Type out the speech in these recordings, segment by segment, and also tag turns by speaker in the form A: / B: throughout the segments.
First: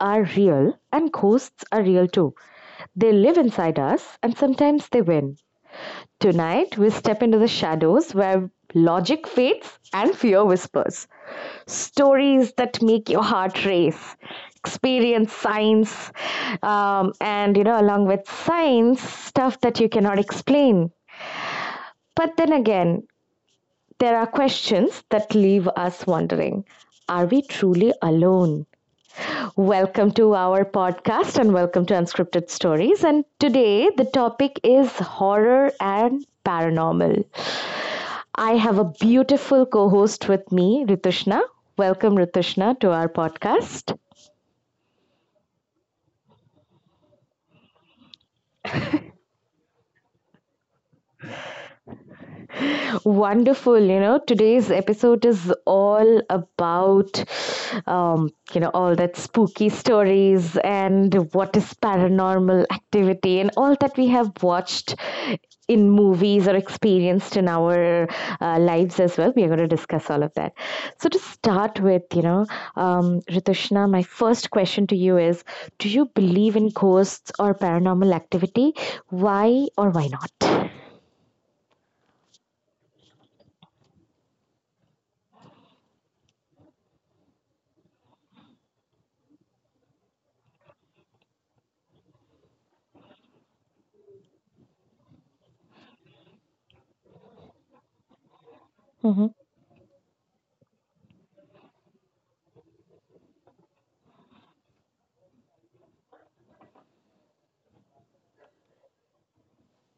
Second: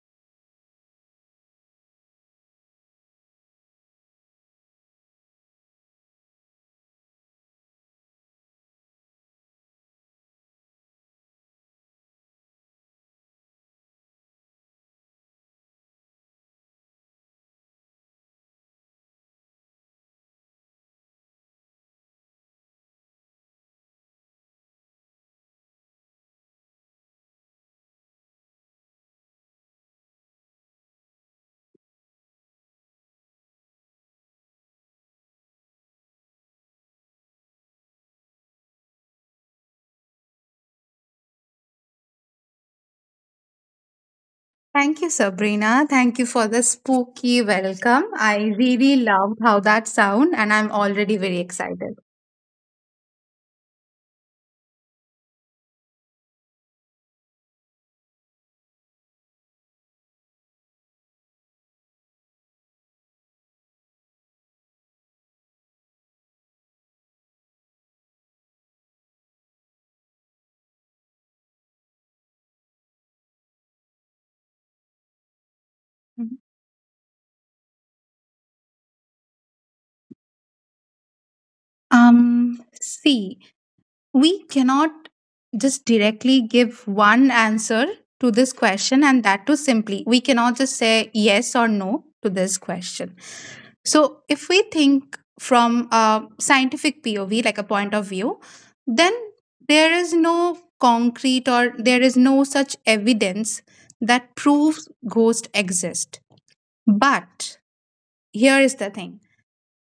A: are real and ghosts are real too. They live inside us and sometimes they win. Tonight, we step into the shadows where logic fades and fear whispers. Stories that make your heart race, experience science, along with science, stuff that you cannot explain. But then again, there are questions that leave us wondering. Are we truly alone? Welcome to our podcast and welcome to Unscripted Stories. And today the topic is horror and paranormal. I have a beautiful co host with me, Ritushna. Welcome, Ritushna, to our podcast.
B: Thank you, Sabrina. Thank you for the spooky welcome. I really love how that sound, and I'm already very excited.
A: Wonderful. Today's episode is all about, all that spooky stories and what is paranormal activity and all that we have watched in movies or experienced in our lives as well. We are going to discuss all of that. So, to start with, Ritushna, my first question to you is: do you believe in ghosts or paranormal activity? Why or why not?
B: See, we cannot just directly give one answer to this question, and that too simply. We cannot just say yes or no to this question. So, if we think from a scientific POV, like a point of view, then
A: Mm-hmm.
B: there is no concrete, or there is no such evidence that proves ghosts exist. But here is the thing,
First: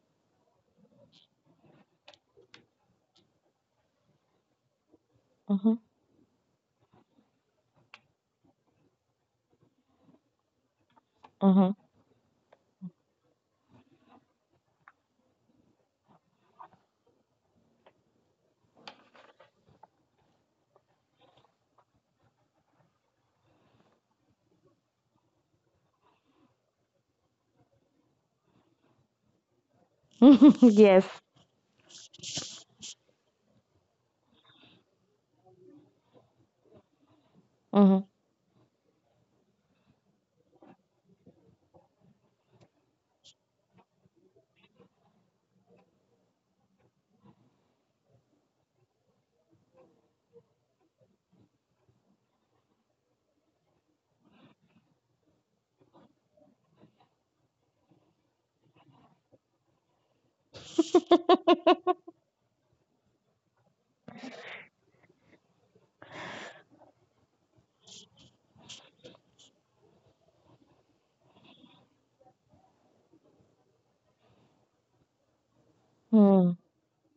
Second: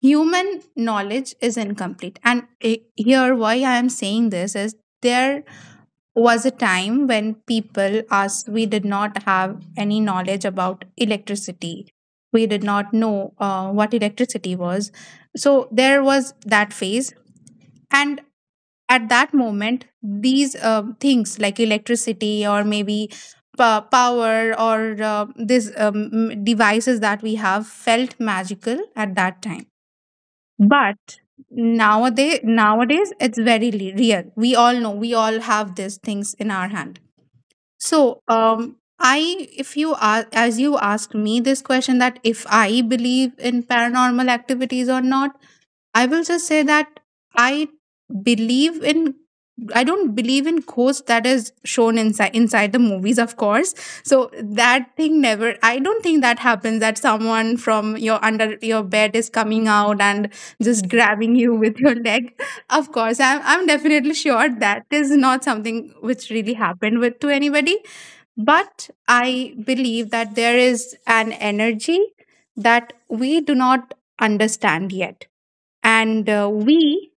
B: human knowledge is incomplete. And here, why I am saying this is there
A: Mm-hmm.
B: was a time when people us we did not have any knowledge about electricity. We did not know what electricity was. So there was that phase. And at that moment, these things like electricity, or maybe power, or these devices that we have, felt magical at that time.
A: Yes.
B: But nowadays it's very real. We all know, we all have these things in our hand.
A: Mm-hmm.
B: So, if you are, as you asked me this question, that if I believe in paranormal activities or not, I will just say that I believe in. I don't believe in ghosts that is shown inside the movies, of course. So that thing never. I don't think that happens. That someone from your under your bed is coming out and just grabbing you with your leg. Of course, I'm definitely sure that is not something which really happened with to anybody. But I believe that there is an energy that we do not understand yet. And
A: Mm-hmm.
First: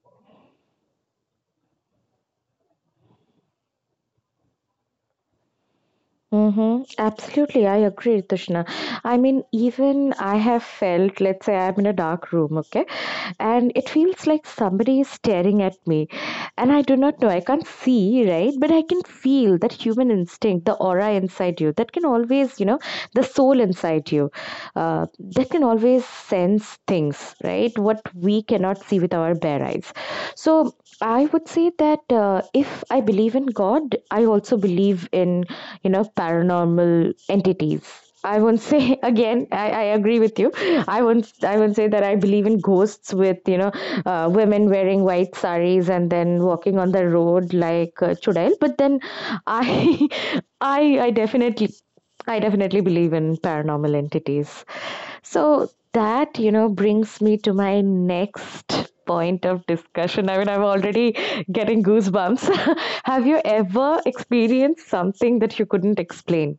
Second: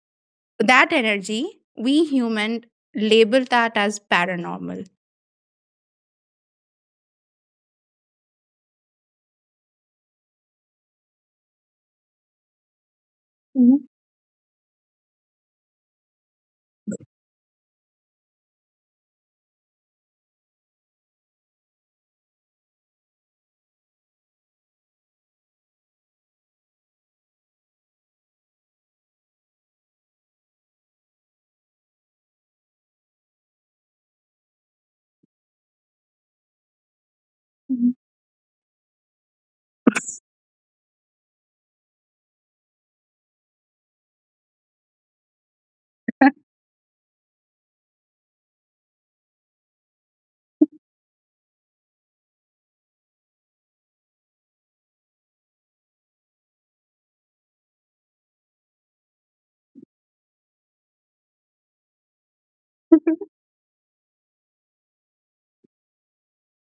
B: that energy, we human label that as paranormal.
A: Mm-hmm. Absolutely. I agree, Tushna. I mean, even I have felt, let's say I'm in a dark room, okay? And
B: Mhm.
A: it feels like somebody is staring at me. And I do not know. I can't see, right? But I can feel that human instinct, the aura inside you, that can always, the soul inside you, uh, that can always sense things, right? What we cannot see with our bare eyes. So I would say that if I believe in God, I also believe in, paranormal entities. I won't say. Again, I agree with you. I won't. I won't say that I believe in ghosts with women wearing white saris and then walking on the road like chudail. But then, I I I definitely I definitely believe in paranormal entities. So that, brings me to my next point of discussion. I mean, I'm already getting goosebumps. Have you ever experienced something that you couldn't explain?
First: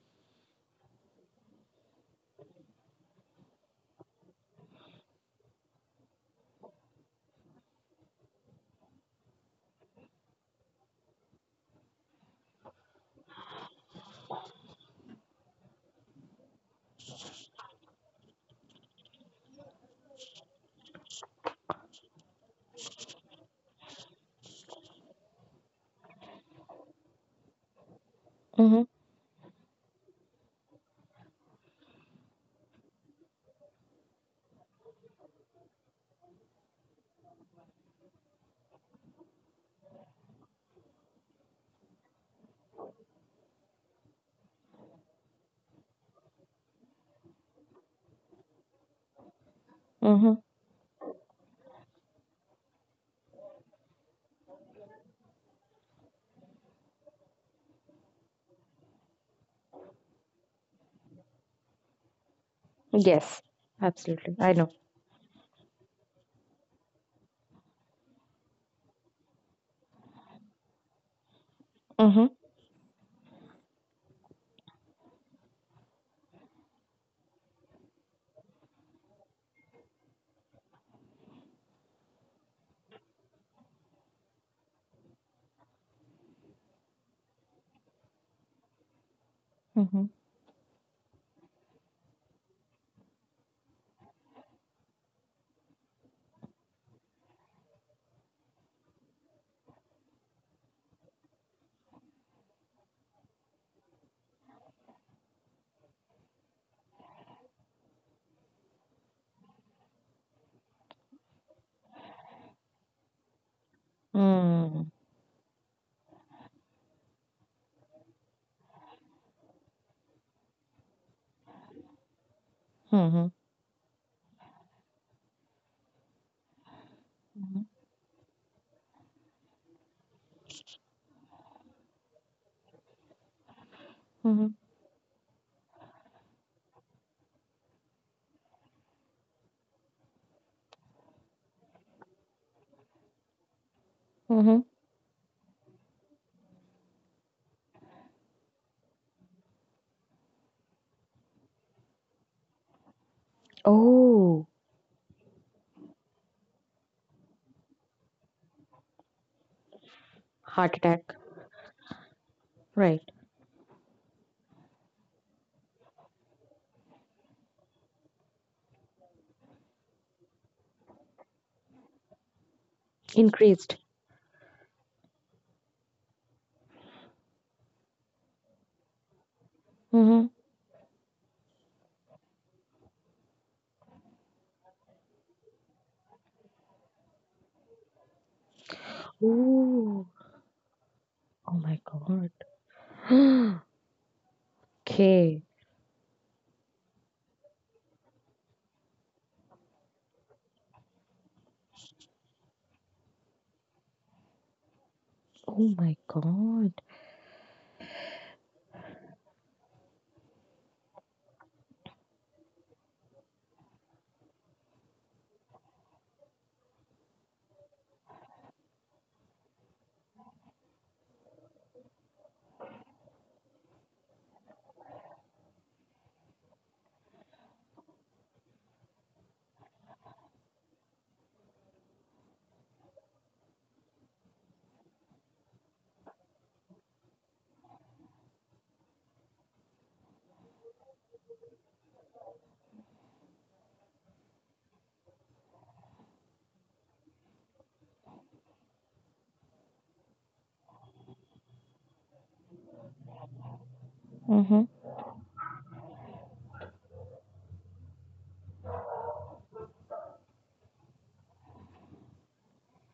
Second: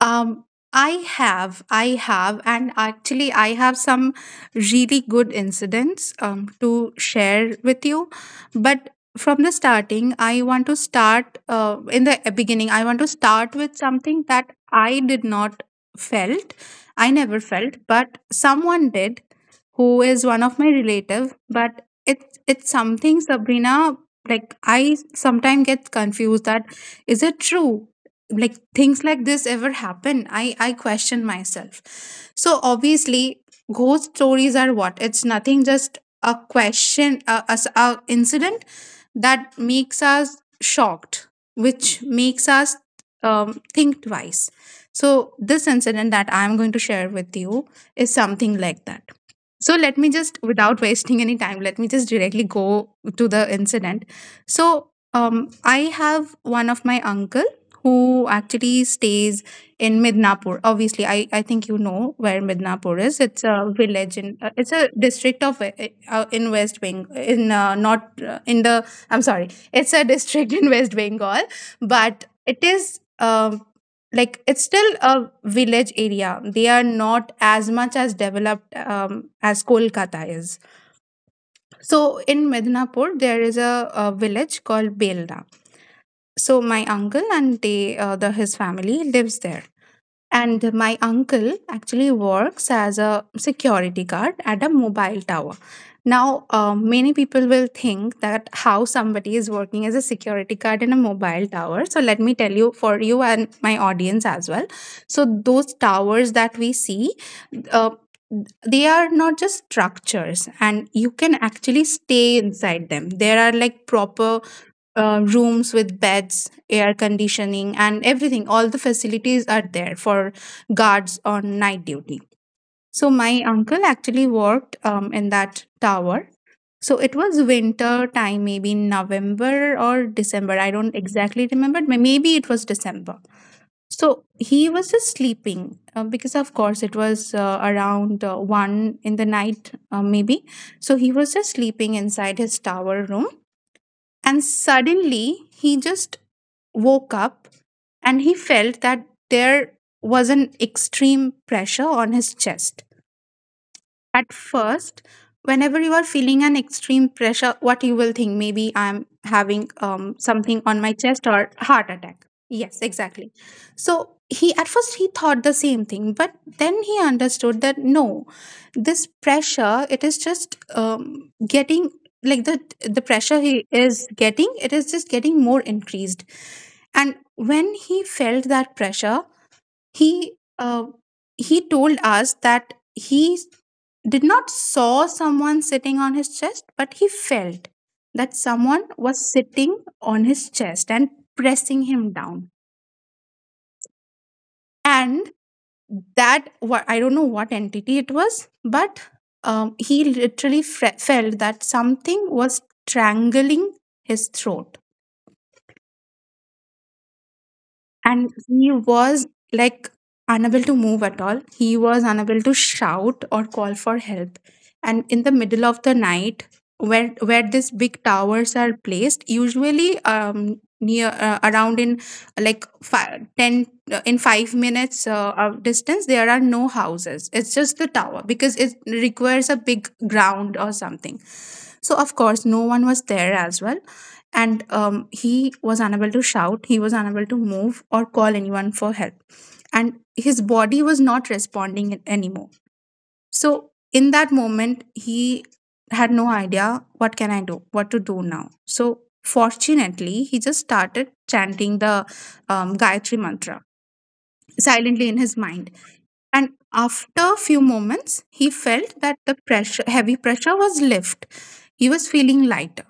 B: Um, and actually, I have some really good incidents to share with you. But from the starting, I want to start in the beginning. I want to start with something that I did not felt. I never felt, but someone did, who is one of my relative, but it's something, Sabrina. Like, I sometimes get confused that is it true, like,
A: Mm-hmm.
B: things like this ever happen? I question myself. So obviously, ghost stories are what? It's nothing, just a question, a incident that makes us shocked, which makes us think twice. So this incident that I'm going to share with you is something like that. So let me
A: Mm-hmm.
B: just, without wasting any time, let me just directly go to the incident. So I have one of my uncle who actually stays in Midnapur. Obviously, I think you know where Midnapur is.
A: Yes,
B: It's a village
A: absolutely.
B: in
A: I know.
B: it's a district of in West Bengal in not in the I'm sorry. It's a district in West Bengal,
A: Mm-hmm.
B: but it is, like, it's still a village area. They are not as much as developed, as Kolkata is. So in Midnapur, there is a village called Belna. So my uncle and they, the his family lives there.
A: Mm-hmm.
B: And my uncle actually works as a security guard at a mobile tower. Now, many people will think that how somebody is working as a security guard in a mobile tower. So, let me tell you, for you and my audience as well. So, those towers that we see, uh, they are not just structures, and you can actually stay inside them. There are, like, proper rooms with beds, air conditioning, and everything. All the facilities are there for guards on night duty. So
A: Mm-hmm. Mm-hmm.
B: my uncle actually worked in that tower. So it was winter time, maybe in November or December. I don't exactly remember, but maybe it was December. So
A: Mm-hmm.
B: he was just sleeping, because of course it was around 1 in the night, maybe. So he was just sleeping inside his tower room, and
A: Mm-hmm.
B: suddenly he just woke up. And he felt that there was an extreme pressure on his chest. At
A: Oh,
B: first, whenever you are feeling an extreme pressure, what you will think? Maybe I'm having something
A: heart
B: on my
A: attack.
B: chest, or heart attack, yes,
A: Right.
B: exactly. So he at first he thought the same thing, but then he understood that no, this pressure, it is just um, getting, like, the pressure he
A: Increased.
B: is getting, it is just getting more increased. And when he felt that pressure,
A: Mm-hmm.
B: he uh, he told us that he did not saw someone sitting on his chest, but he felt that someone was sitting
A: Ooh.
B: on his chest and
A: Oh my
B: pressing him down.
A: God.
B: And
A: Okay.
B: that, what? I don't know what entity it was, but he literally felt that something was strangling his throat.
A: Oh my god.
B: And he was, like, unable to move at all. He was unable to shout or call for help. And in the middle of the night, where these big towers are placed, usually near, around, in like 5 to 10, in 5 minutes of distance, there are no houses. It's just the tower, because it requires a big ground or something. So of course no one was there as well. And he was unable to shout, he was unable to move or call anyone for help, and his body was not responding anymore. So in that moment, he had no idea what can I do, what to do now. So fortunately, he just started chanting the Gayatri Mantra
A: Mhm.
B: silently in his mind. And after a few moments, he felt that the pressure, heavy pressure, was lifted. He was feeling lighter.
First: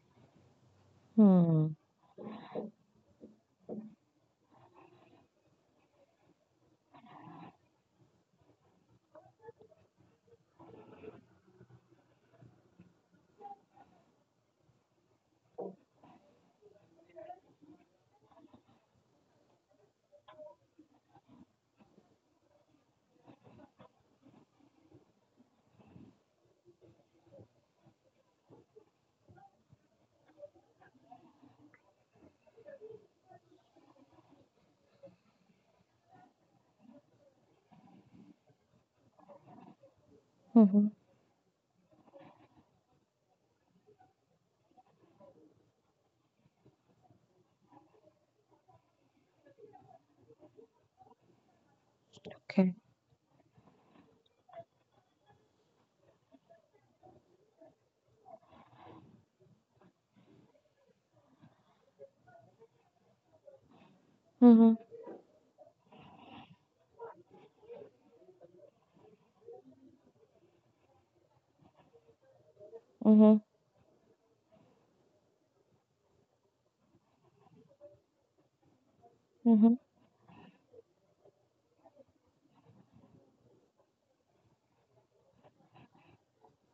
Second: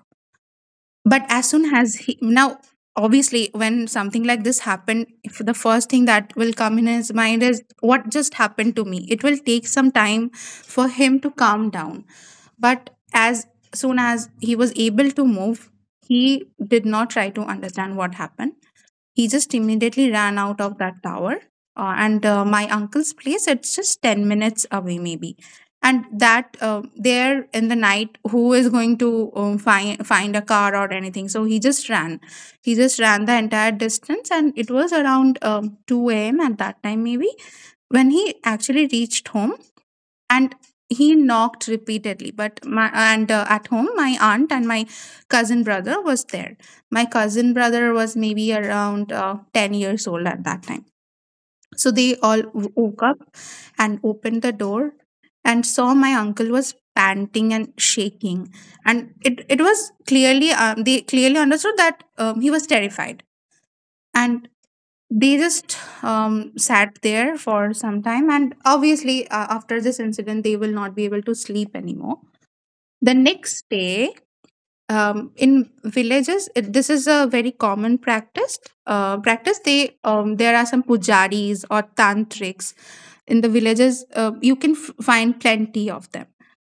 B: But as soon
A: Hmm.
B: as he, now, obviously, when something like this happened, if the first thing that will come in his mind is what just happened to me. It will take some time for him to calm down. But as soon as he was able to move, he did not try to understand what happened. He just immediately ran out of that tower. And my uncle's place, it's just 10 minutes away, maybe. And that, there in the night, who is going to find a car or anything? So he just ran. He just ran the entire distance, and it was around 2 a.m. at that time, maybe. When he actually reached home, and
A: Mhm.
B: he knocked repeatedly, but my and at home my aunt and my cousin brother was there. My cousin brother was maybe around 10 years old at that time. So they all
A: Okay.
B: woke up and opened the door and saw my uncle was panting and shaking. And it was clearly, they clearly understood that he was terrified. And
A: Mhm.
B: they just sat there for some time. And obviously, after this incident they will not be able to sleep anymore. The
A: Mhm.
B: next day, in villages, it, this is a very common practice, practice.
A: Mhm.
B: They, there are some pujaris or tantrics in the villages, you can find plenty of them.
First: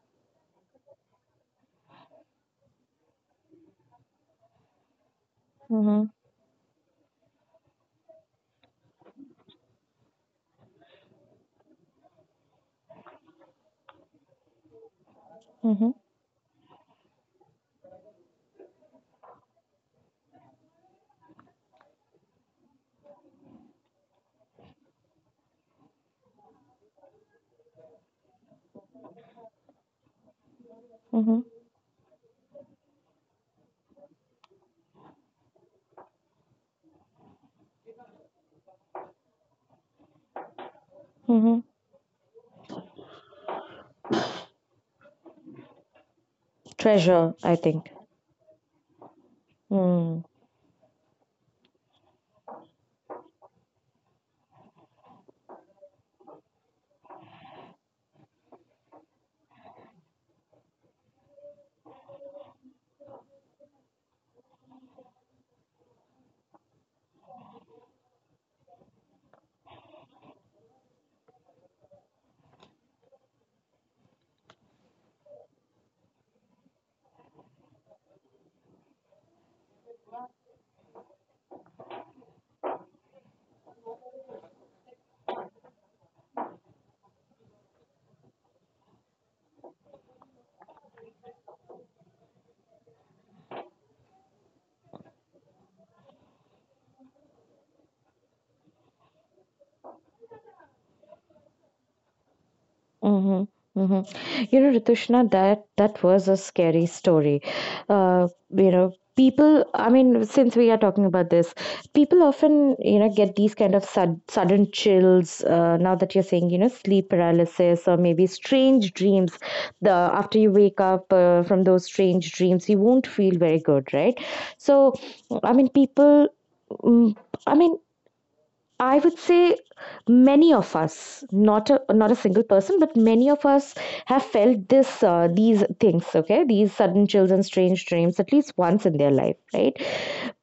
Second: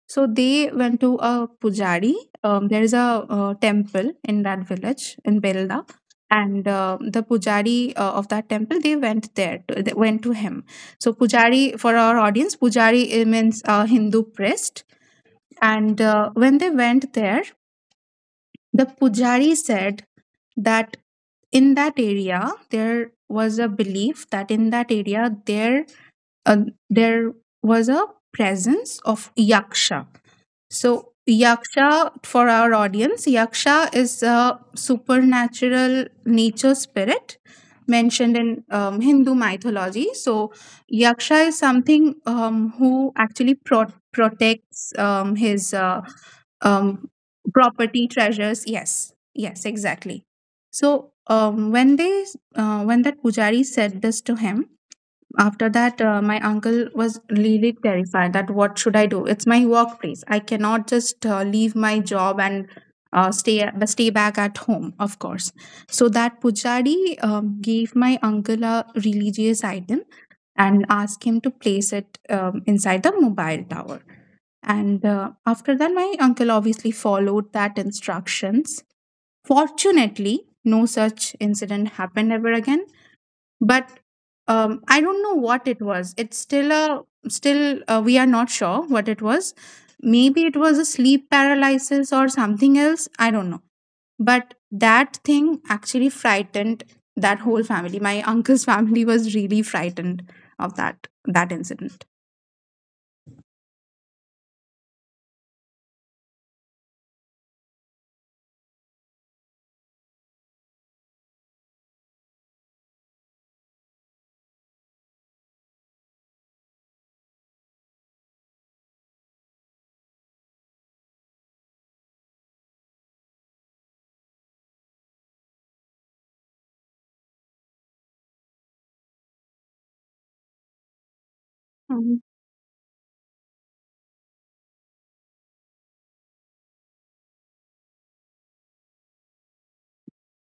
B: So they went to a pujari. There is a temple in that village in Belda,
A: Mhm.
B: and the pujari of that temple, they went there. To, they went to him. So pujari, for our audience, pujari it means Hindu priest.
A: Mhm.
B: And when they went there, the pujari said that in that area there was a belief that in that area there was a presence of Yaksha. So,
A: Mhm.
B: Yaksha, for our audience, Yaksha is a supernatural nature spirit mentioned in Hindu mythology. So, Yaksha is
A: Mhm.
B: something, who actually protects his, um,
A: Treasure, I think.
B: property, treasures. Yes, yes,
A: Hmm.
B: exactly. So, when they, when that pujari said this to him, after that, my uncle was really terrified, that what should I do, it's my workplace, I cannot just leave my job and stay back at home, of course. So that pujari gave my uncle a religious item and asked him to place it inside the mobile tower. And after that, my uncle obviously followed that instructions. Fortunately, no such incident happened ever again. But I don't know what it was, it's still a, still we are not sure what it was. Maybe it was a sleep paralysis or something else, I don't know. But that thing actually frightened that whole family. My uncle's family was really frightened of that incident.
A: Mhm, mhm. You know, Ritushna, that was a scary story. Uh, people. I mean, since we are talking about this, people often get these kind of sudden chills. Now that you're saying, sleep paralysis or maybe strange dreams. The after you wake up from those strange dreams, you won't feel very good, right? So, I mean, people. mm, I mean, I would say many of us, not a
B: Mm-hmm.
A: single person, but many of us have felt this these things. Okay, these sudden chills and strange dreams at least once in their life, right?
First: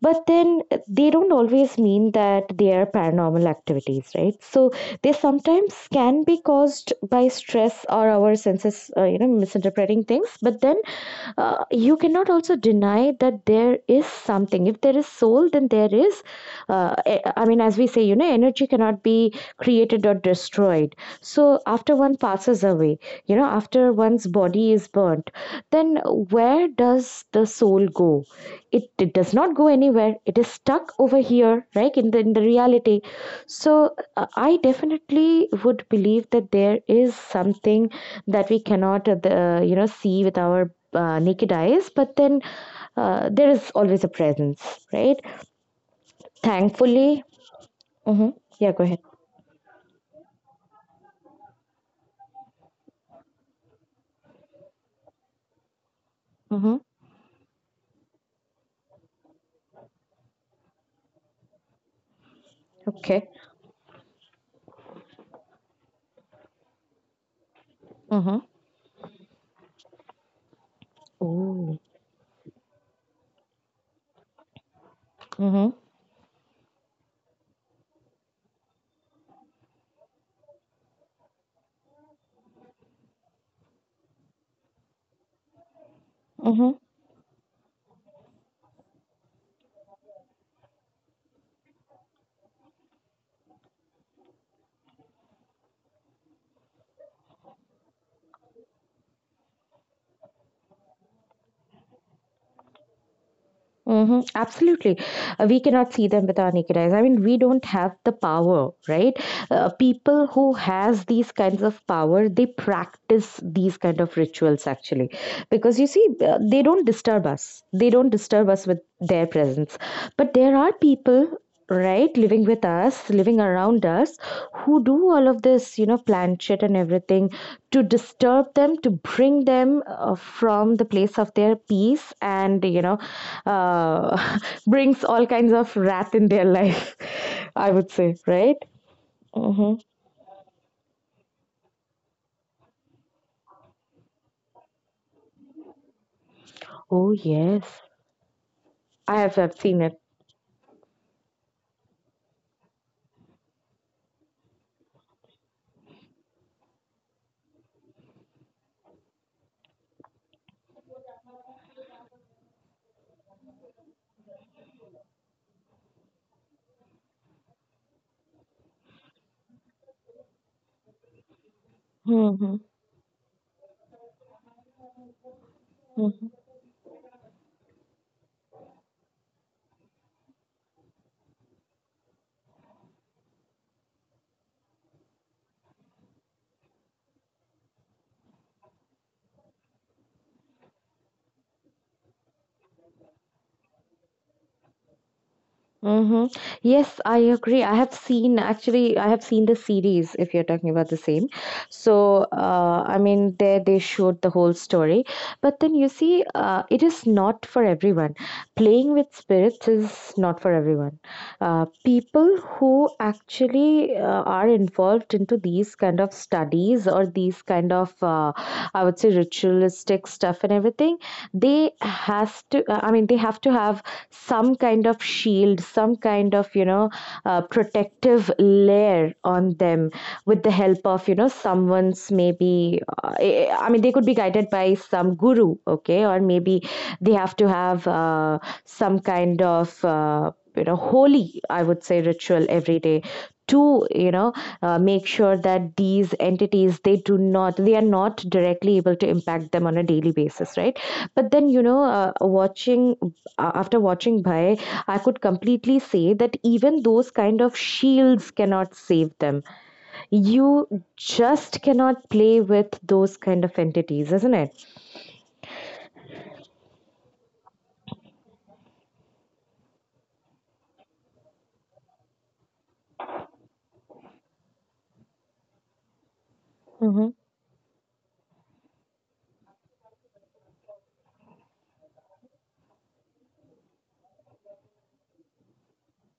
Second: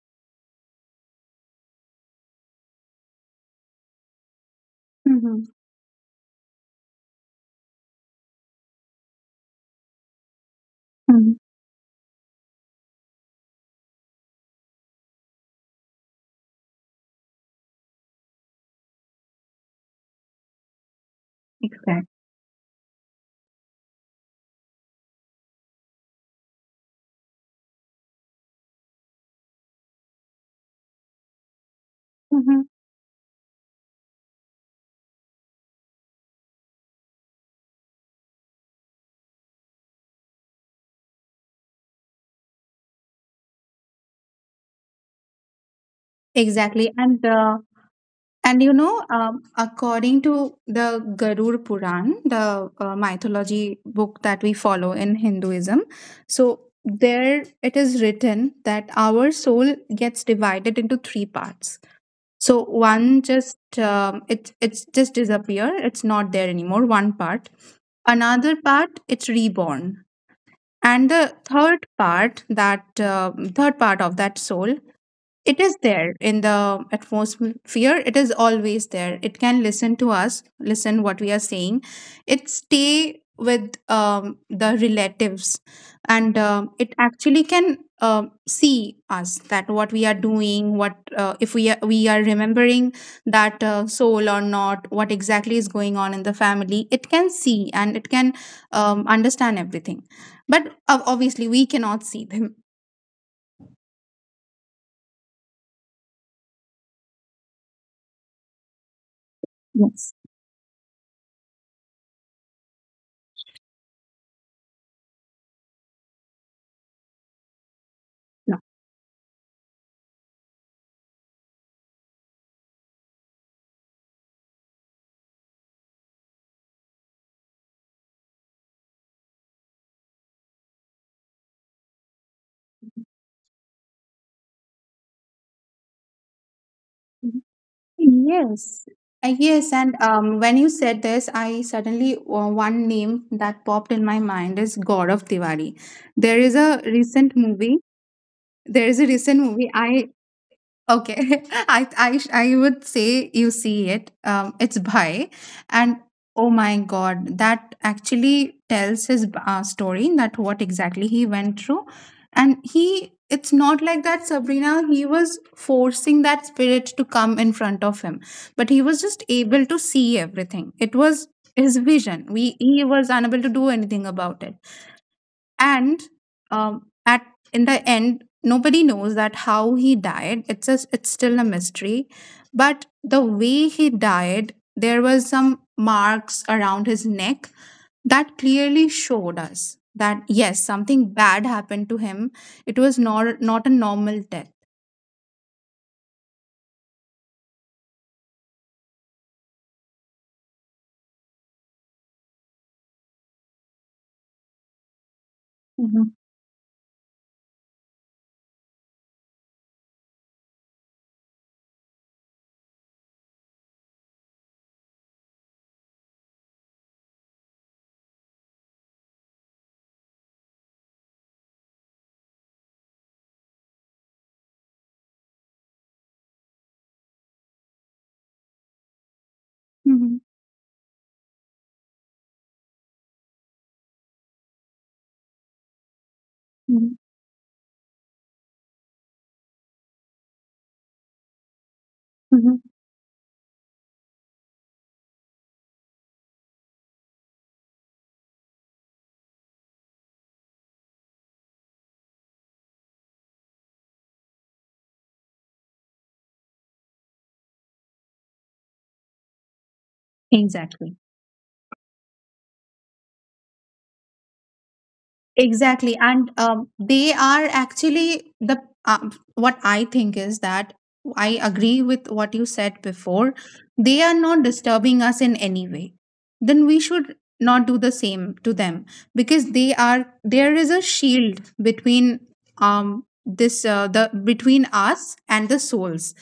A: But then they don't always mean that they are paranormal activities, right? So they
B: Mm-hmm.
A: sometimes can be caused by stress or our senses misinterpreting things. But then you cannot also deny that there is something. If there is soul, then there is I mean, as we say, energy cannot be created or destroyed. So after
B: Exactly.
A: one passes away, after one's body is burnt, then where does the soul go? It does not go anywhere. It is stuck over here, right? In the
B: Mm-hmm.
A: reality. So I definitely would believe that there is something that we cannot see with our naked eyes. But then there is always a presence, right?
B: Exactly. and
A: Thankfully.
B: uh,
A: Mm-hmm.
B: And
A: Yeah,
B: you
A: go
B: know,
A: ahead.
B: according to the Garud Puran, the mythology book that we follow in Hinduism, so
A: Mm-hmm.
B: there it is written that our soul gets divided into three parts. So one
A: Okay.
B: just, it's just disappear; it's not there anymore. One part,
A: Mm-hmm.
B: another part it's reborn, and the
A: Oh.
B: third part, that third part of that soul, it
A: Mm-hmm.
B: is there in the atmosphere. It is always there, it can listen to us, listen what we are saying. It stay with the relatives, and um,
A: Mm-hmm.
B: it actually can um see us, that what we are doing, what if we are remembering that soul or not, what exactly is going on in the family. It can see and it can understand everything. But obviously we cannot see them.
A: Hmm. Absolutely. We cannot see them with our naked eyes. I mean, we don't have the power, right?
B: Yes.
A: People who has these kinds of power, they practice these kind of rituals actually, because you see, they don't disturb us. They don't disturb
B: 嗯。
A: us with their presence. But there are people, right, living with us, living around us, who do all of this, plan shit and everything to disturb them, to bring them from the place of their peace, and uh, brings all kinds of wrath in their life,
B: 嗯。
A: I would say, right?
B: Yes. Yes,
A: Hmm.
B: and when you said this, I suddenly one name that popped in my mind is Gaurav Tiwari. There is a
A: Oh
B: recent movie.
A: yes.
B: There is a
A: i
B: recent
A: have, i have
B: movie.
A: seen it.
B: I. Okay, I would say you see it. It's Bhai, and oh my God, that actually tells his story, that what exactly he went through. And he. It's not like that, Sabrina. He was forcing that spirit to come in front of him, but he was just able to see everything. It was his vision. We,
A: Hmm.
B: he was unable to do anything about it. And at, in the end, nobody knows that how he died. It's just, it's still a mystery, but the way he died, there was some marks around his neck that clearly showed us that yes, something bad happened to him. It was not a normal death.
A: Mhm. Yes, I agree. I have seen, actually. I have seen the series, if you're talking about the same. So, I mean, there they showed the whole story. But then you
B: Mhm,
A: see, it is not for everyone. Playing with spirits is not for everyone. People who actually are involved into these kind of studies or these kind of, I would say, ritualistic stuff and everything, they has to, I mean, they have to have some kind of shield, some kind of, protective layer on them
B: mhm,
A: with the help of, someone's maybe, I mean, they could be guided by some guru, okay, or maybe
B: mhm,
A: they have to have some kind of, holy, I would say, ritual
B: mhm.
A: every day to make sure that these entities they do not, they are not directly able to impact them on a daily basis, right? But then watching after watching Bhai, I could completely say that even those kind of shields cannot save them. You
B: Exactly.
A: just cannot play with those kind of entities, isn't it?
B: Exactly. And they are actually the what I think is that I agree with what you said before. They are not disturbing us in any way. Then we
A: Mm-hmm,
B: should not do the same to them, because they are, there is a shield between this the, between us and the souls.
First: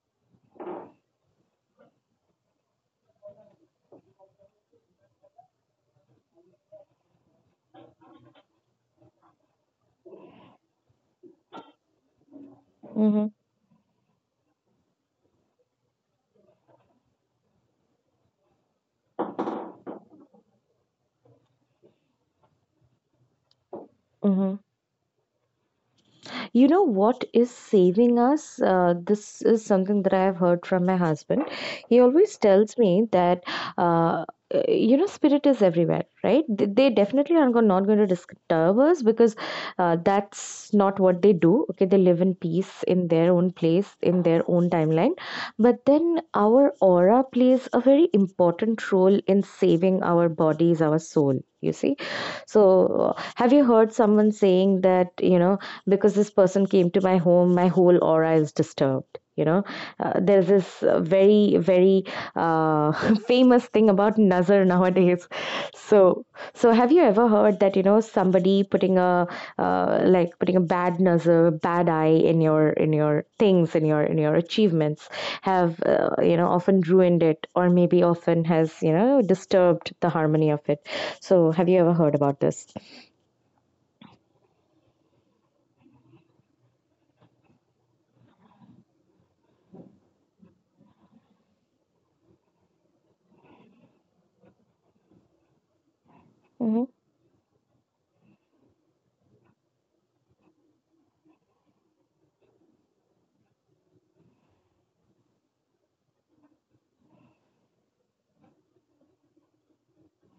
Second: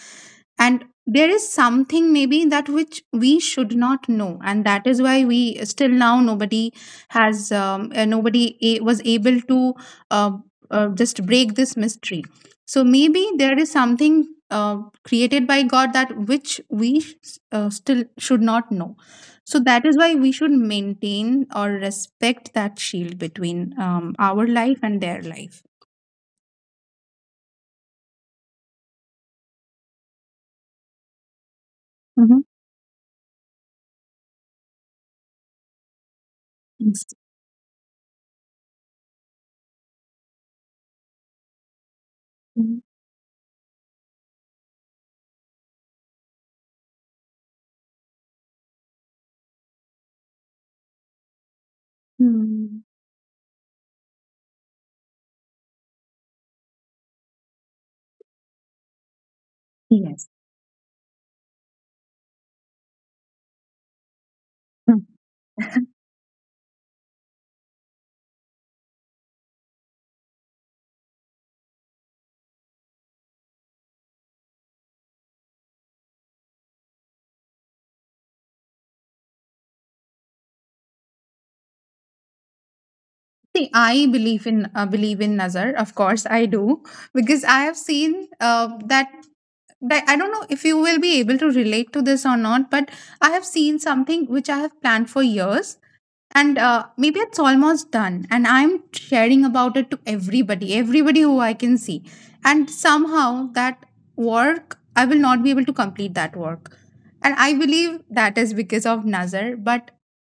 B: And there is something maybe that which we should not know, and that is why we still now, nobody has nobody was able to uh, just break this mystery. So maybe
A: mm-hmm.
B: there is something created by God that which we still should not know. So that is why we should maintain or respect that shield between our life and their life.
A: You know what is saving us? This is something that I have heard from my husband. He always
B: Hmm.
A: tells me that, uh, spirit is everywhere, right? They
B: Yes.
A: definitely are not going to disturb us because that's not what they do. Okay, they live in
B: Mhm.
A: peace in their own place, in their own timeline. But then our aura plays a very important role in saving our bodies, our soul, you see.
B: Mm.
A: So, have you heard someone saying that, because this person came to my home, my whole aura is disturbed?
B: Yes.
A: There's this very uh, famous thing about nazar nowadays.
B: Mm.
A: So, so have you ever heard that, somebody putting a like putting a bad nazar, bad eye in your things, in your achievements, have often ruined it, or maybe often has disturbed the harmony of it. So, have you ever heard about this?
B: See, I believe in believe in Nazar. Of course, I do, because I have seen that. But I don't know if you will be able to relate to this or not, but I have seen something which I have planned for years, and
A: Hmm.
B: maybe it's almost done, and I'm sharing about it to everybody, everybody who I can see, and somehow that work, I will not be able to complete that work. And I believe that is because of Nazar. But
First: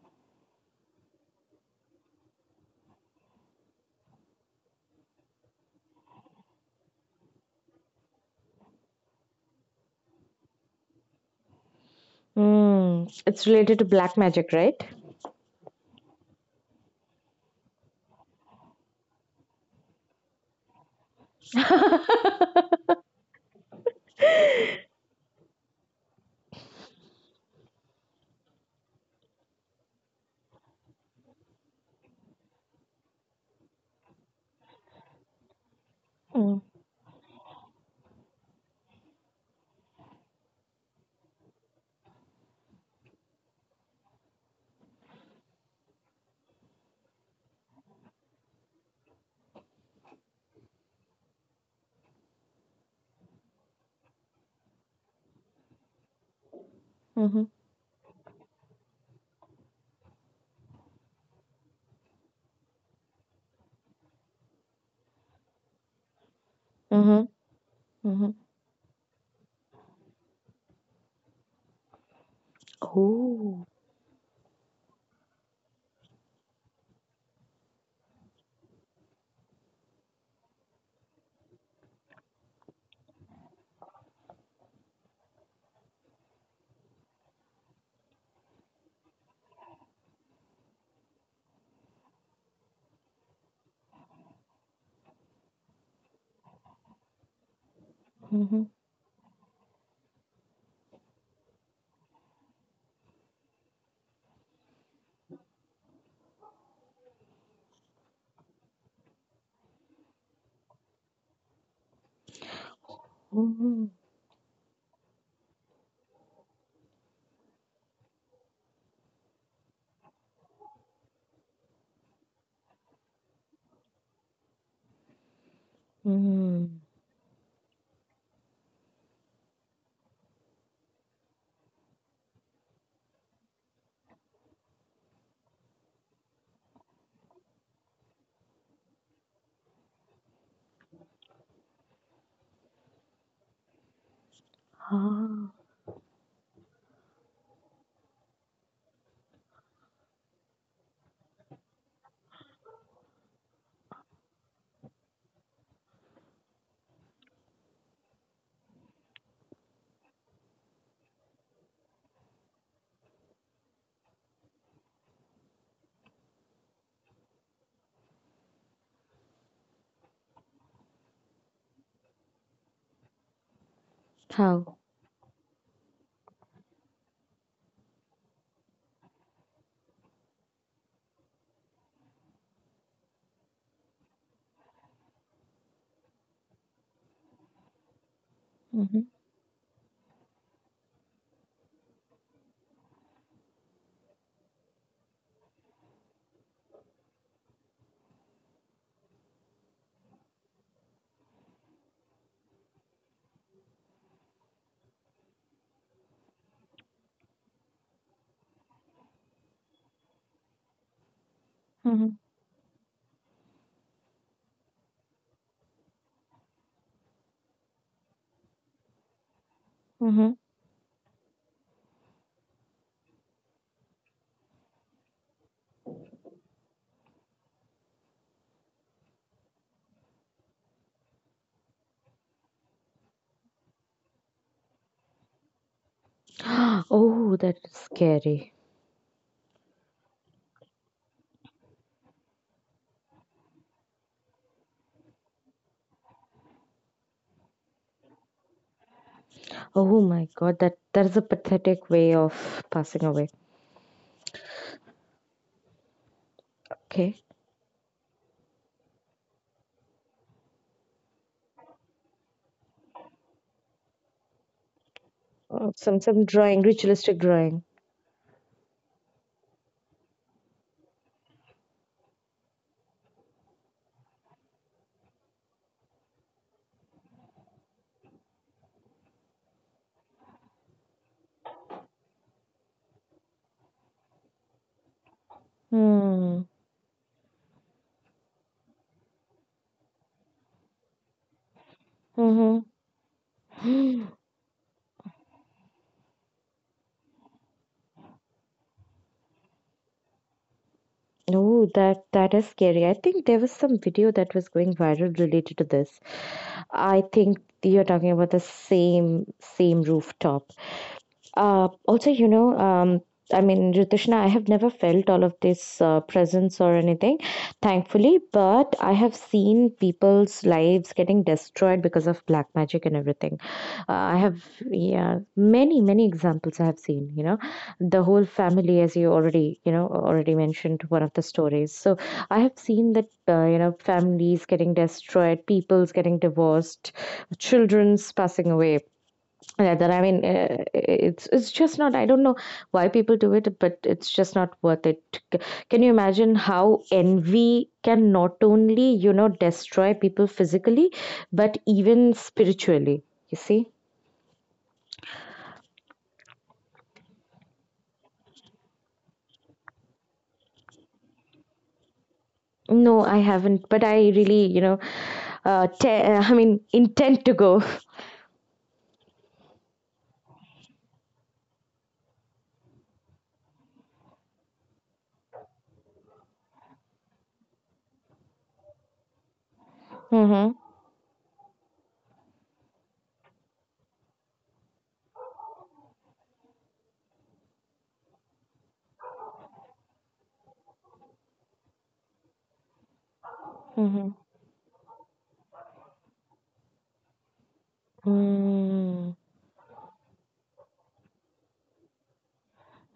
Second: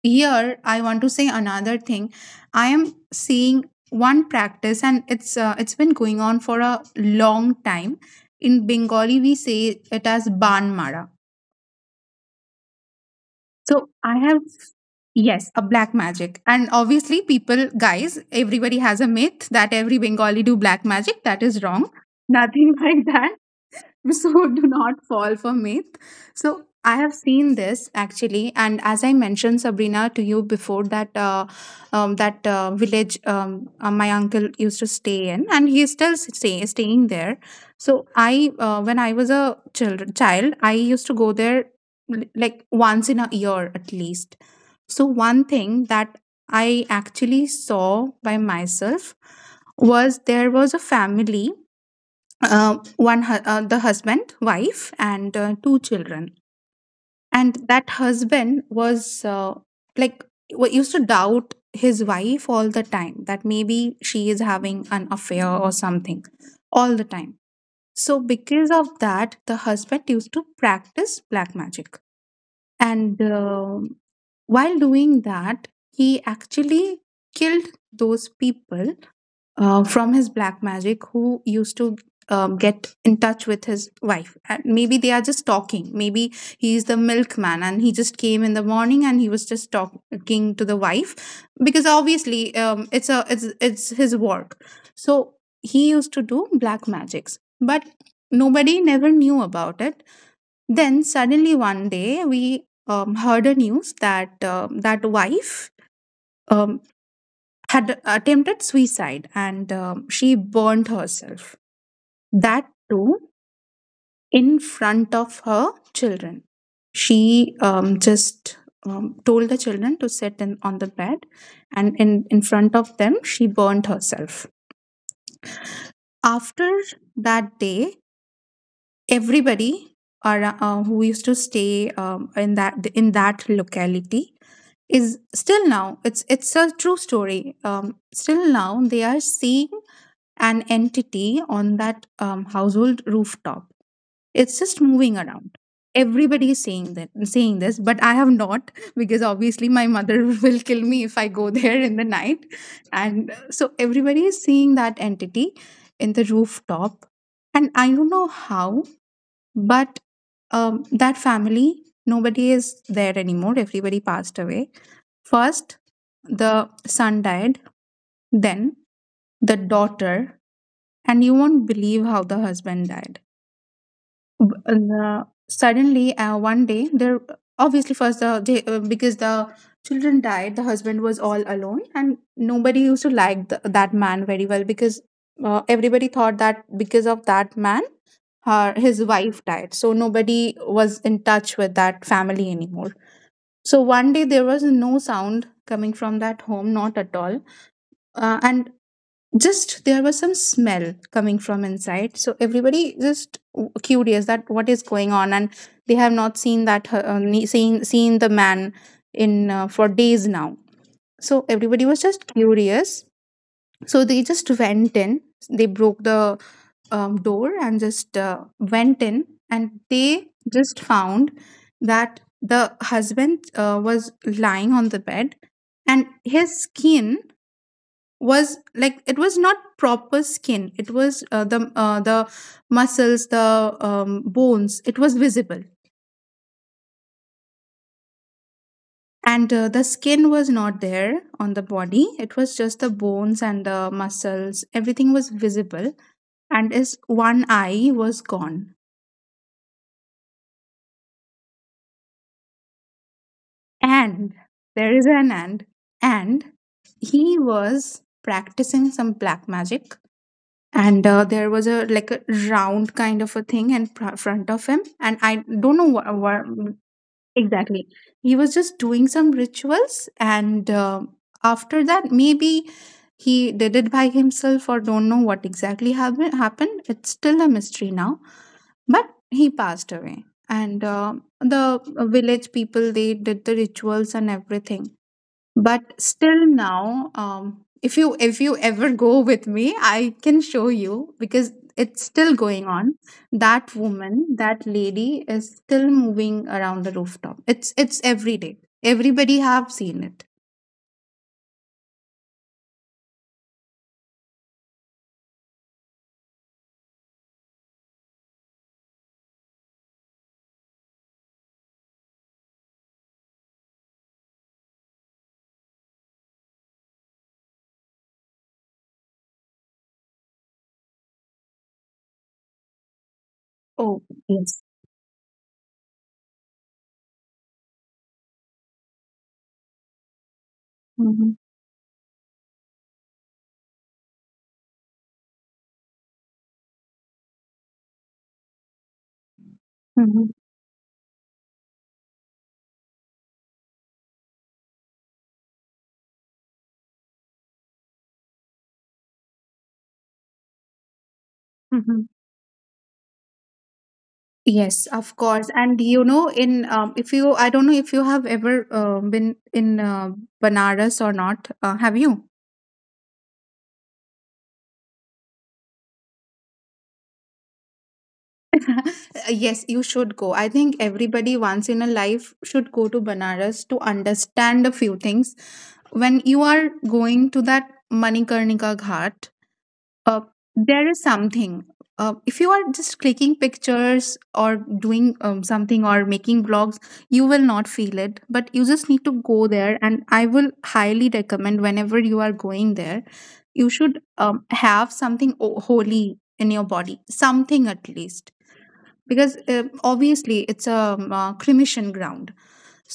B: here I want to say another thing. I am seeing one practice, and it's been going on for a long time. In Bengali we say it as ban mara.
A: Mm, it's related to
B: So I
A: black
B: have.
A: magic, right?
B: Yes, a black magic. And obviously, people, guys, everybody has a myth that every Bengali do black magic. That is wrong. Nothing like that. So do not fall for myth. So I have seen this actually, and as I mentioned, Sabrina, to you before that, that village my uncle used to stay in, and he is still
A: Mm,
B: staying there. So I, when I was a child, I used to go there, like once in a year at least. So, one thing that I actually saw by myself was, there was a family, the husband, wife, and two children.
A: mhm,
B: And that husband was like, used to doubt his wife all the time, that maybe she is having an affair or something, all the
A: mhm,
B: time. So,
A: mhm.
B: because of that, the husband used to practice black magic, and
A: Oh.
B: um, while doing that, he actually killed those people from his black magic, who used to get in touch with his wife. And maybe they are just talking. Maybe he's the milkman and he just came in the morning, and he was just talking to the wife, because obviously it's a, it's his work. So he used to do black magics, but
A: Mhm,
B: nobody never knew about it. Then suddenly one day we heard a news that um, that wife um, had attempted suicide, and she burned herself. That too
A: mhm,
B: in front of her children. She just told the children to sit on the bed, and in front of them she burned herself.
A: mhm.
B: After that day, everybody who used to stay in that, in that locality, is still now, it's a true story still now they are seeing an entity on that household rooftop. It's just moving
A: Ah.
B: around. Everybody is saying that, saying this, but I have not, because obviously my mother will kill me if I go there in the night. And so everybody is seeing that entity in the rooftop, and I don't know how, but that family, nobody is there anymore. Everybody passed away. First, the son died, then the daughter, and you won't believe how the husband died. B-
A: How?
B: and, suddenly, one day, there, obviously first the because the children died, the husband was all alone, and nobody used to like that man very well, because everybody thought that because of that man, her
A: Mm-hmm.
B: his wife died, so nobody was in touch with that family anymore. So one day there was no sound coming from that home, not at all. Uh, and just there was some smell coming from inside, so everybody just curious that what is going on, and they have not seen seen the man in for days now, so everybody was
A: Mm-hmm.
B: just curious. So they just went in. They broke the door and just went in, and they
A: Mm-hmm.
B: just found that the husband was lying on the bed, and his skin was like, it was not proper skin. It was the muscles, the bones. It was visible.
A: Oh, that is scary.
B: And the skin was not there on the body. It was just the bones and the muscles. Everything was visible, and his one eye was gone.
A: Oh my god, that that is a pathetic way of passing away.
B: And there is an and. And
A: Okay.
B: he was practicing some black magic. And there was a, like a round kind of a thing in front of him. And I
A: Oh,
B: don't know
A: some
B: what
A: drawing, ritualistic drawing.
B: exactly. He was just doing some rituals. And after that, maybe he did it by himself or don't know what exactly happened. It's still a mystery now, but he passed away. And the village people, they did the rituals and everything, but
A: Hmm.
B: still now if you, if you ever go with me, I can show you, because it's still
A: Mm-hmm.
B: going on. That woman, that lady is still moving around the rooftop. It's every day, everybody have seen it.
A: Oh, that that is scary. I think there was some video that was going viral related to this. I think you're talking about the same rooftop. Also, I mean, Ritushna, I have never felt all of this presence or anything, thankfully, but I have seen people's lives getting destroyed because of black magic and everything.
B: Oh
A: I have,
B: yes.
A: yeah, many, many examples I have seen, the whole family, as you already, already mentioned one of the
B: Mhm.
A: stories. So I have seen that, families getting destroyed, people's getting divorced, children's passing away rather.
B: Mhm,
A: It's just not. I don't know why people do it, but it's just not worth it. C- can you imagine how envy can not only destroy people physically, but
B: mhm.
A: even spiritually, you see?
B: Yes, of course. And you know, in if you, I don't know if you have ever been in Banaras or not. Have you?
A: No, I haven't, but I really uh, te- I mean intend to go.
B: Yes, you should go. I think everybody once in a life should go to Banaras to understand a few things. When you are going to that Manikarnika Ghat, uh,
A: Mhm.
B: there is something. If you are just clicking pictures or doing something, or making vlogs, you will not feel it. But you just need to go there, and I will highly recommend, whenever you are going there, you should
A: Mhm.
B: have something holy in your body, something at least,
A: Mm.
B: because obviously it's a cremation ground.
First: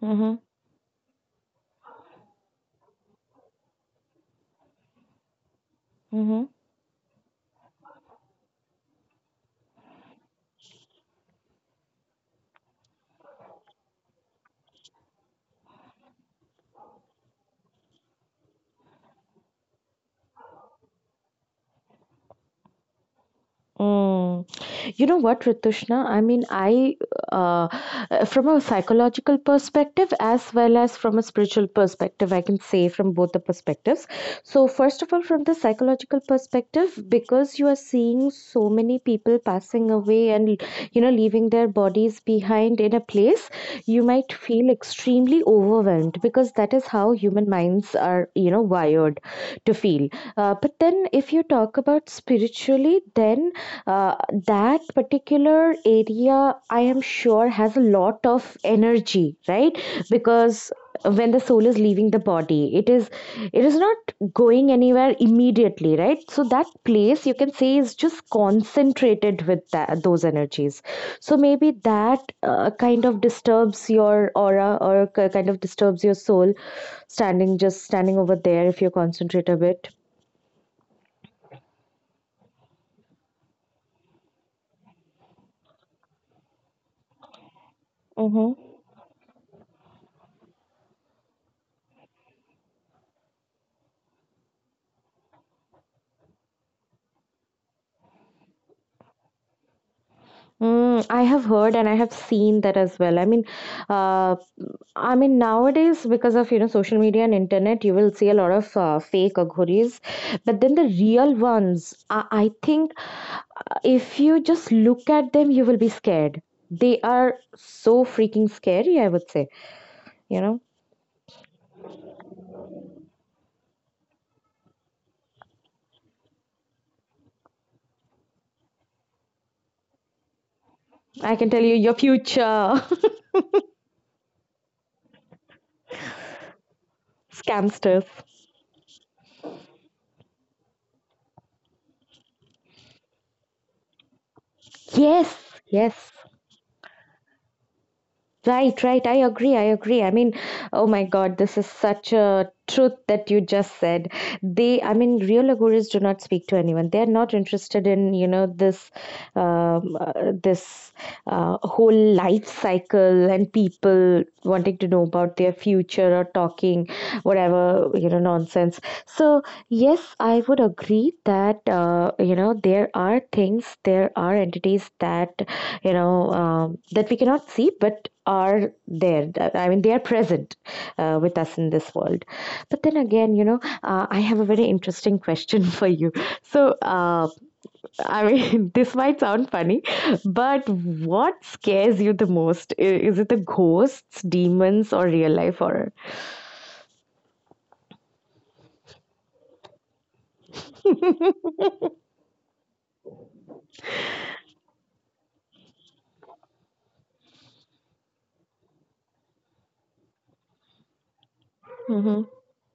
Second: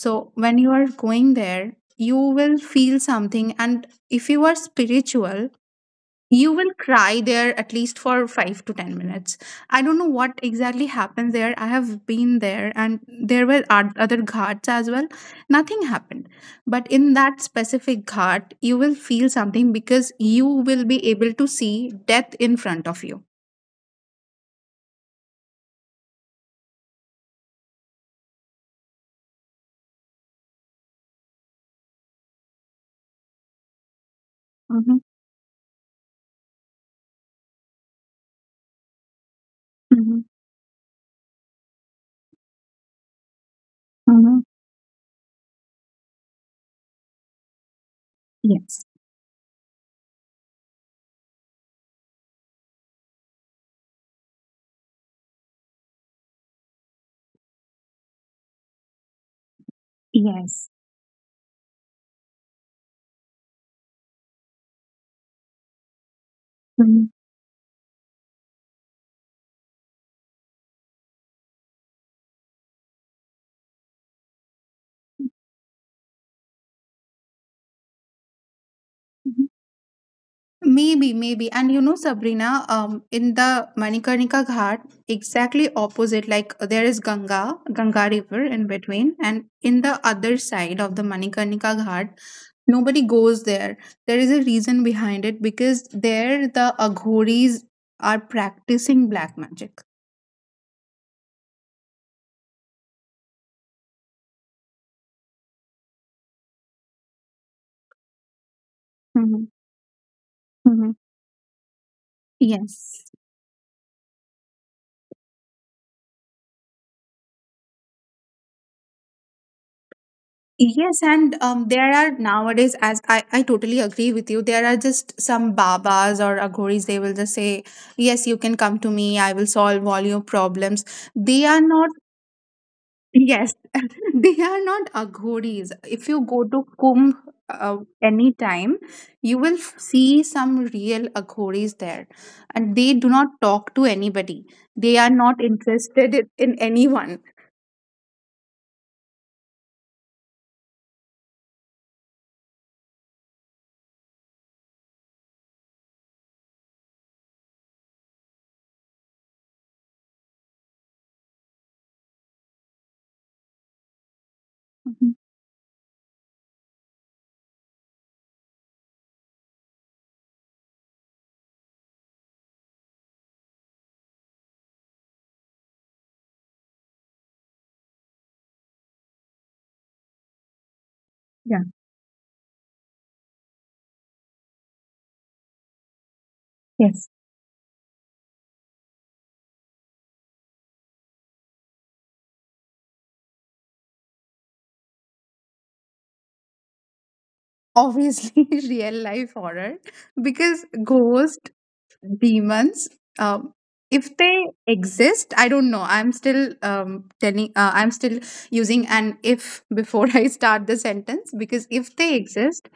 A: Mhm. Mhm.
B: when you are going there, you will feel something, and if you are spiritual,
A: Mhm.
B: you will cry there at least for 5 to 10 minutes. I don't know what exactly happened there. I have been there, and there were other ghats as well, nothing happened. But in that specific ghat you will feel something, because you will be able to see death in front of you.
A: You know what, Ritushna? Uh, from a psychological perspective as well as from a spiritual perspective, I can say from both the perspectives. So, first
B: Mm-hmm.
A: of all, from the psychological perspective, because you are seeing so many people passing
B: Mm-hmm.
A: away and, leaving their bodies behind in a place, you might
B: Mm-hmm.
A: feel extremely overwhelmed because that is how human minds are,
B: Yes.
A: wired to feel. But then, if you talk about spiritually, then uh, that particular area, I am sure, has a lot of energy, right?
B: Yes.
A: Because when the soul is leaving the body, it is not going anywhere immediately, right? So that
B: Mm-hmm.
A: place you can say is just concentrated with that, those energies. So maybe that kind of disturbs your aura or kind of disturbs your soul, standing just standing over there if you concentrate a bit.
B: Maybe, maybe. And you know, Sabrina, in the Manikarnika Ghat, exactly opposite, like there is Ganga, Ganga River
A: Mhm.
B: in between, and in the other side of the Manikarnika Ghat, nobody goes there. There is a reason behind it, because there the Aghoris are practicing black magic.
A: Mm, I have heard and I have seen that as well. Uh, I mean, nowadays because of social media and internet, you will see a lot of fake
B: Mhm,
A: aghuris, but then the
B: mhm.
A: real ones, I think
B: Yes.
A: if you just look at them, you will be scared. They are so freaking scary. I would say, you know,
B: Yes, and there are nowadays, as I totally agree with you, there are just some babas or agoris, they will just say, Yes, you can come to me, I will solve all your problems.
A: I
B: They
A: can
B: are
A: tell you
B: not,
A: your future
B: yes, they are not agoris. If you go to Kumbh
A: scamsters.
B: anytime, you will see some real agoris there, and they do not talk to anybody, they are
A: Yes,
B: not
A: yes.
B: interested in anyone.
A: Right, right. I agree. I agree. I mean, oh my God, this is such a truth that you just said. Real Aguris do not speak to anyone. They are not interested in, you know, this whole life cycle and people wanting to know
B: Mhm.
A: about their future or talking, whatever, you know, nonsense. So yes, I would agree that you know, there are things, there are entities that that we cannot see, but are there. They are present with us
B: Yeah,
A: in this world. But then again, you know, I have a very interesting question for you. So,
B: yes.
A: uh, I mean, this might sound funny, but what scares you the most? Is it the ghosts, demons, or real life horror?
B: Obviously, real life horror, because ghost, demons, um if they exist, I don't know. I'm still telling, I'm still using an if before I start the sentence, because if they
A: Hmm.
B: exist,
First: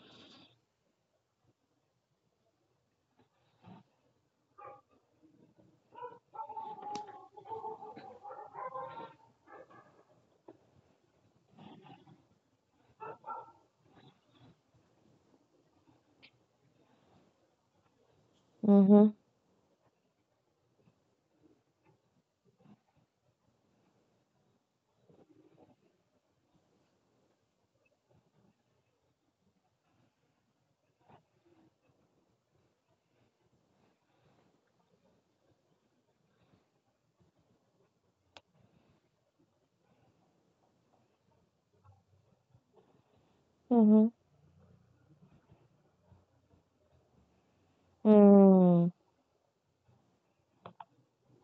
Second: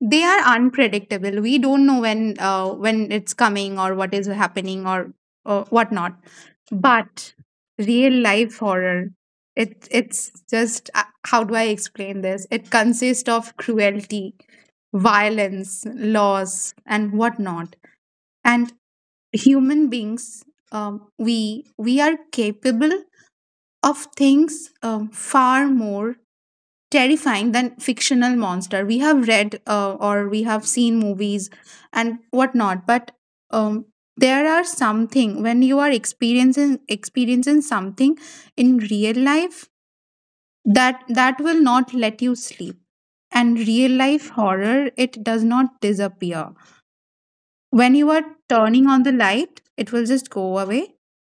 B: they are unpredictable. We don't know when it's coming or what is happening or whatnot. But real life horror, it's just how do I explain this? It consists of cruelty, violence, loss, and whatnot. And
A: Mm-hmm.
B: human beings, we are capable of things, far more terrifying than fictional monster we have read, or we have seen movies and whatnot, but um, there are something when you are experiencing something in real life, that will not let you sleep. And real
A: Mm-hmm.
B: life horror, it does not disappear when you are
A: Mm-hmm.
B: turning on the light, it will just go away.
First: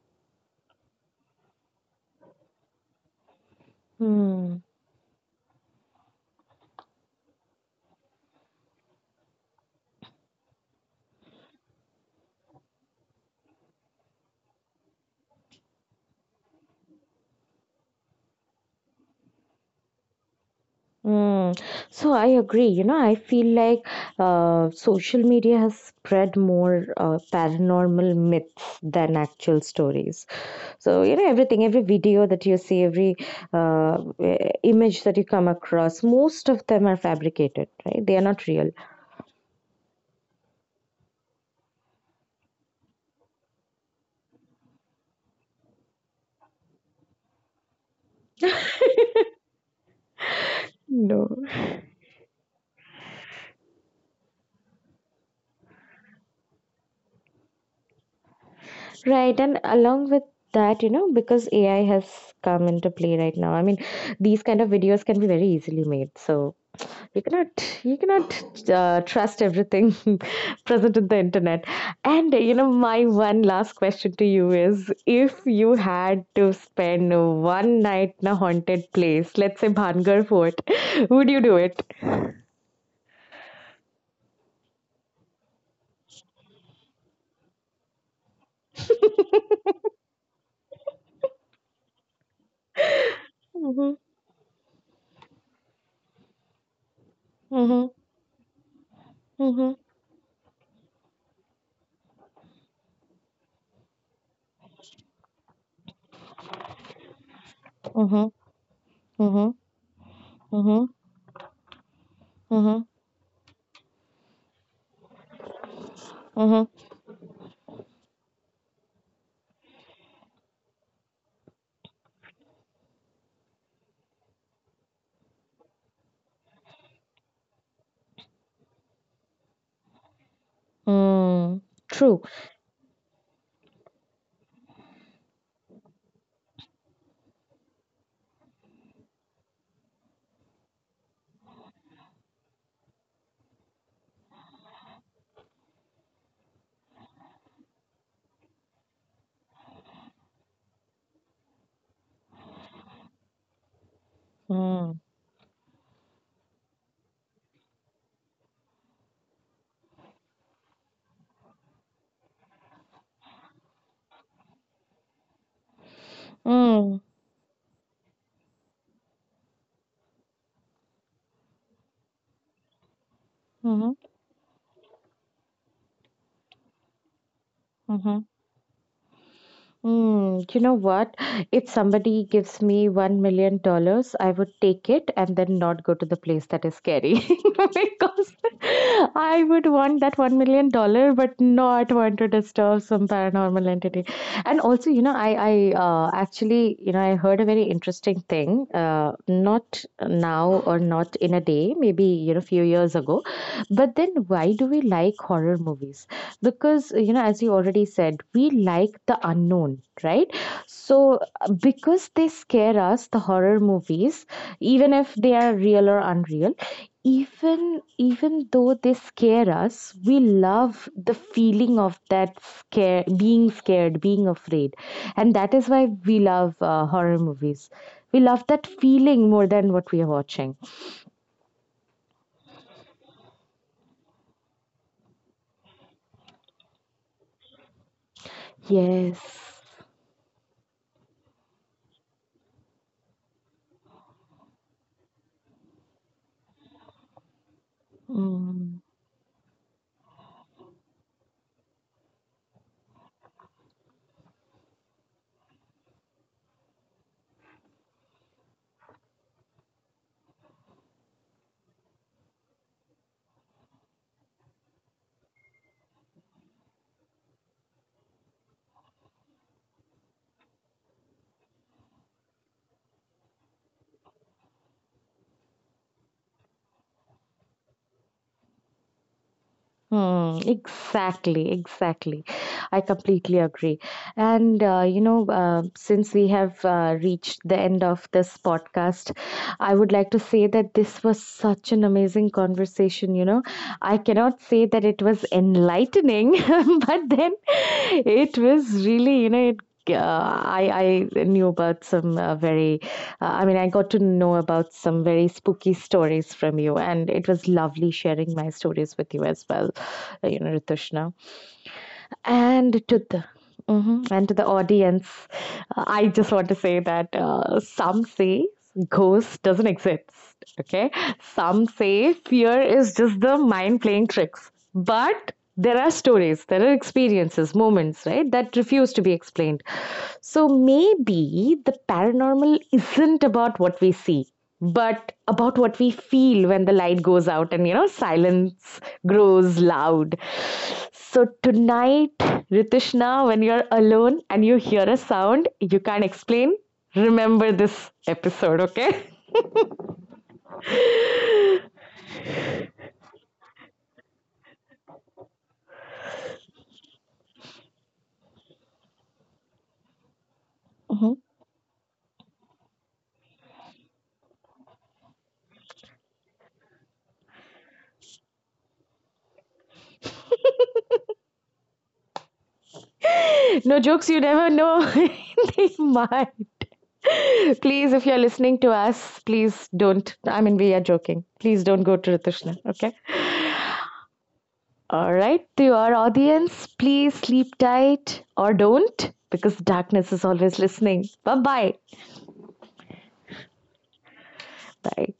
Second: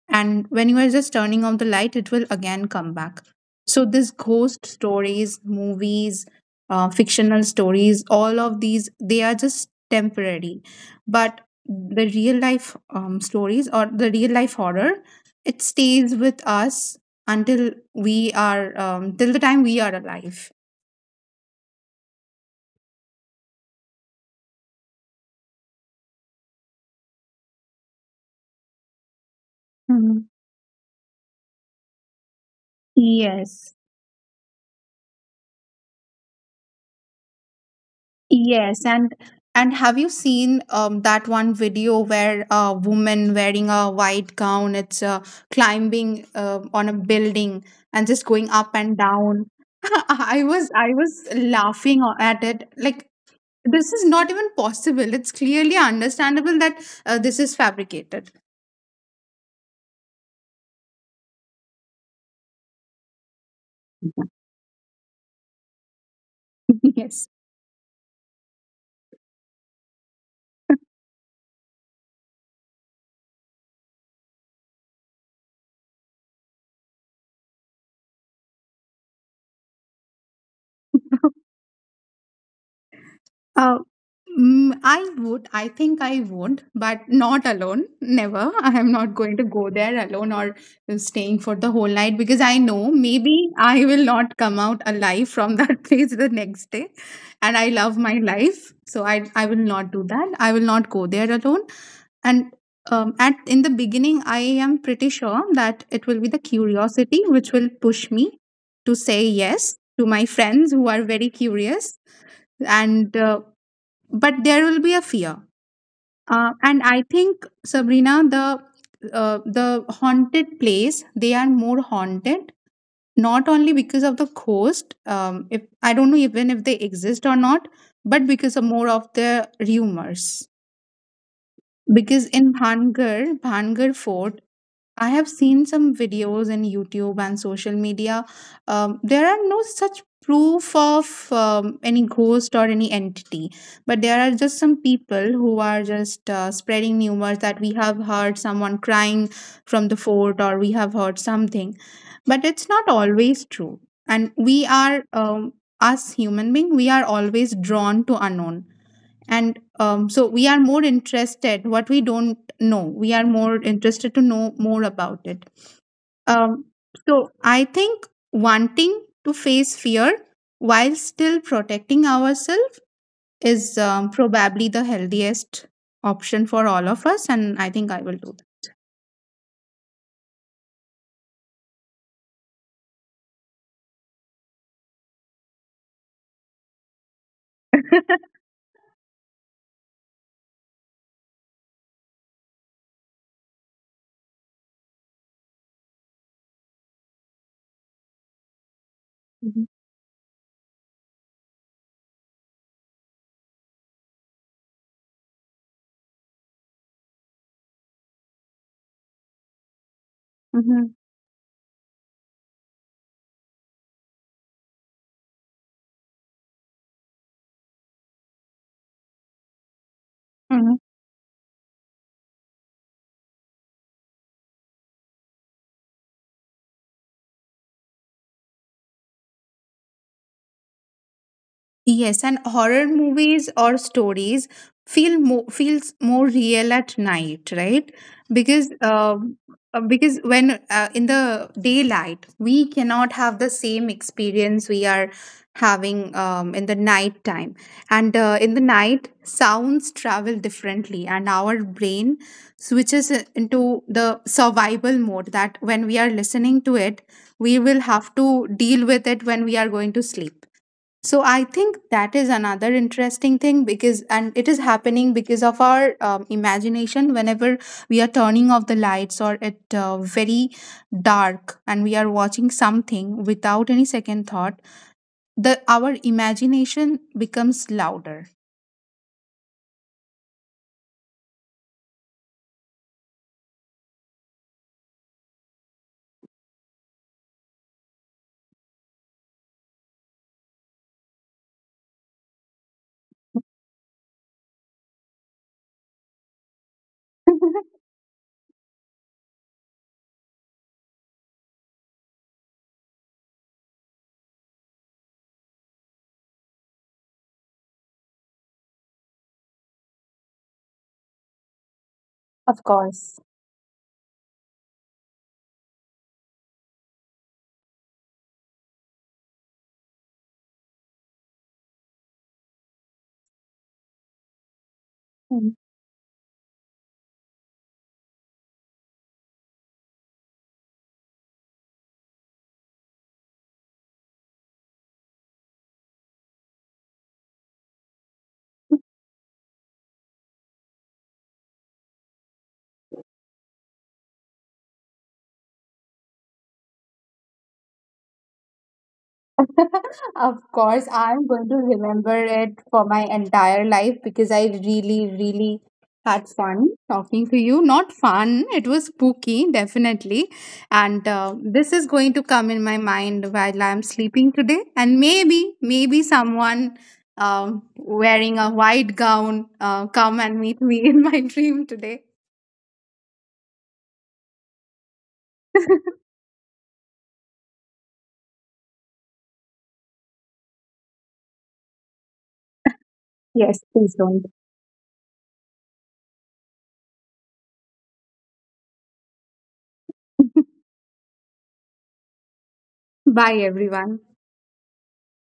B: And when you are just turning on the light, it will again come back. So, this ghost stories, movies, fictional stories, all of these, they are just temporary. But the real life stories or the real life horror, it stays with us until we are, till the time we are alive.
A: Mm. So I agree. You know, I feel like social media has spread more paranormal myths than actual stories.
B: Mhm.
A: So, you know, everything, every video that you see, every
B: Yes.
A: image that you come across, most of them are fabricated, right? They are not real.
B: Yes, and have you seen that one video where a woman wearing a white gown, it's climbing on a building and just going up and down? I was
A: No.
B: laughing at it. Like, this is not even possible. It's clearly understandable that this is fabricated.
A: Right, and along with that, you know, because AI has come into play right now, I mean, these kind of videos can be very easily made. So you
B: Yes.
A: cannot you cannot trust everything present in the internet. And you know, my one last question to you is, if you had to spend one night in a haunted place, let's say Bhangar Fort, would you do it?
B: Uh, I would. I think I would, but not alone. Never. I am not going to go there alone or staying for the whole night, because I know maybe I
A: Mm-hmm,
B: will not come out alive from that place the next day. And I
A: mm-hmm,
B: love my life, so I will
A: mm-hmm,
B: not do that. I will not go there alone. And at in the beginning, I am pretty sure that it will be the curiosity which will push me
A: mm-hmm,
B: to say
A: mm-hmm,
B: yes to my friends
A: mm-hmm,
B: who are very curious,
A: mm-hmm,
B: and but there will be a fear, and
A: mm-hmm.
B: I think Sabrina, the haunted place, they are more haunted not only because of the ghost, if I don't know even if they exist or not, but because of more of the rumors.
A: Mm, true.
B: Because in Bhangar, Bhangar Fort, I have seen some videos in YouTube and social media. There are no such proof of any ghost or any entity, but there are just some people who are just spreading rumors that we have heard someone crying from the fort or we have heard something. But it's not always true. And we
A: Mm,
B: are, us human being, we are always drawn to unknown. And so we are more interested what we don't know. We are more interested to know more about it. um,
A: mm,
B: so I think wanting to face fear while still protecting ourselves is,
A: mm-hmm,
B: probably the healthiest option for all of us, and I think I will
A: mm-hmm.
B: do
A: Mm, you know what? If somebody gives me $1 million, I would take it and then not go to the place that is scary
B: that.
A: because I would want that $1 million, but not want to disturb some paranormal entity. And also, you know, I actually, you know, I heard a very interesting thing. Not now or not in a day, maybe you know, few years ago. But then, why do we like horror movies? Because you know, as you already said, we like the unknown, right?
B: Mhm.
A: So because they scare us, the horror movies, even if they are real or unreal, even though they scare us, we
B: Mhm.
A: love the feeling of that scare, being scared, being afraid. And that is why we love horror movies. We love that feeling more than what we are watching.
B: Yes, and horror movies or stories feels more real at night, right? Because um,
A: Yes.
B: because when, in the daylight we cannot have the same experience we are having in the night time, and in the
A: Mm.
B: night sounds travel differently, and our brain switches into the survival mode. That when we are listening to it, we will have to deal with it when we are going to sleep. So I think that is another interesting thing, because, and it is happening because of our imagination. Whenever we are turning off the lights or it very dark, and we are watching something without any second thought, the our imagination becomes louder.
A: Hmm, exactly, exactly. I completely agree. And, you know, since we have reached the end of this podcast, I would like to say that this was such an amazing conversation. You know, I cannot say that it was enlightening, but then it was really, you know, it. I knew about some I got to know about some very spooky stories from you, and it was lovely sharing my stories with you as well, you know, Ritushna.
B: Of
A: And to
B: course.
A: the mhm, and to the audience, I just want to say that some say ghost doesn't exist. Okay, some say fear is just the mind playing tricks, but there are stories, there are experiences, moments, right, that refuse to be explained. So maybe the paranormal isn't about what we see but about what we feel when the light goes out and, you know, silence grows loud. So tonight, Ritishna, when you're alone and you hear a sound you can't explain, remember this episode. Okay.
B: Of course, I'm going to remember it for my entire life because I really, really had fun talking to you. Not fun, it was spooky, definitely. And
A: Hmm.
B: this is going to come in my mind while I'm sleeping today. And maybe, maybe someone wearing a white gown come and meet me in my dream today.
A: No jokes, you never know. They might. Please, if you're listening to us, please don't. I mean, we are joking. Please don't go to Ritishna. Okay.
B: Yes, please don't.
A: All right, to your audience, please sleep tight, or don't, because darkness is always listening. Bye bye.
B: Bye, everyone.
A: Bye.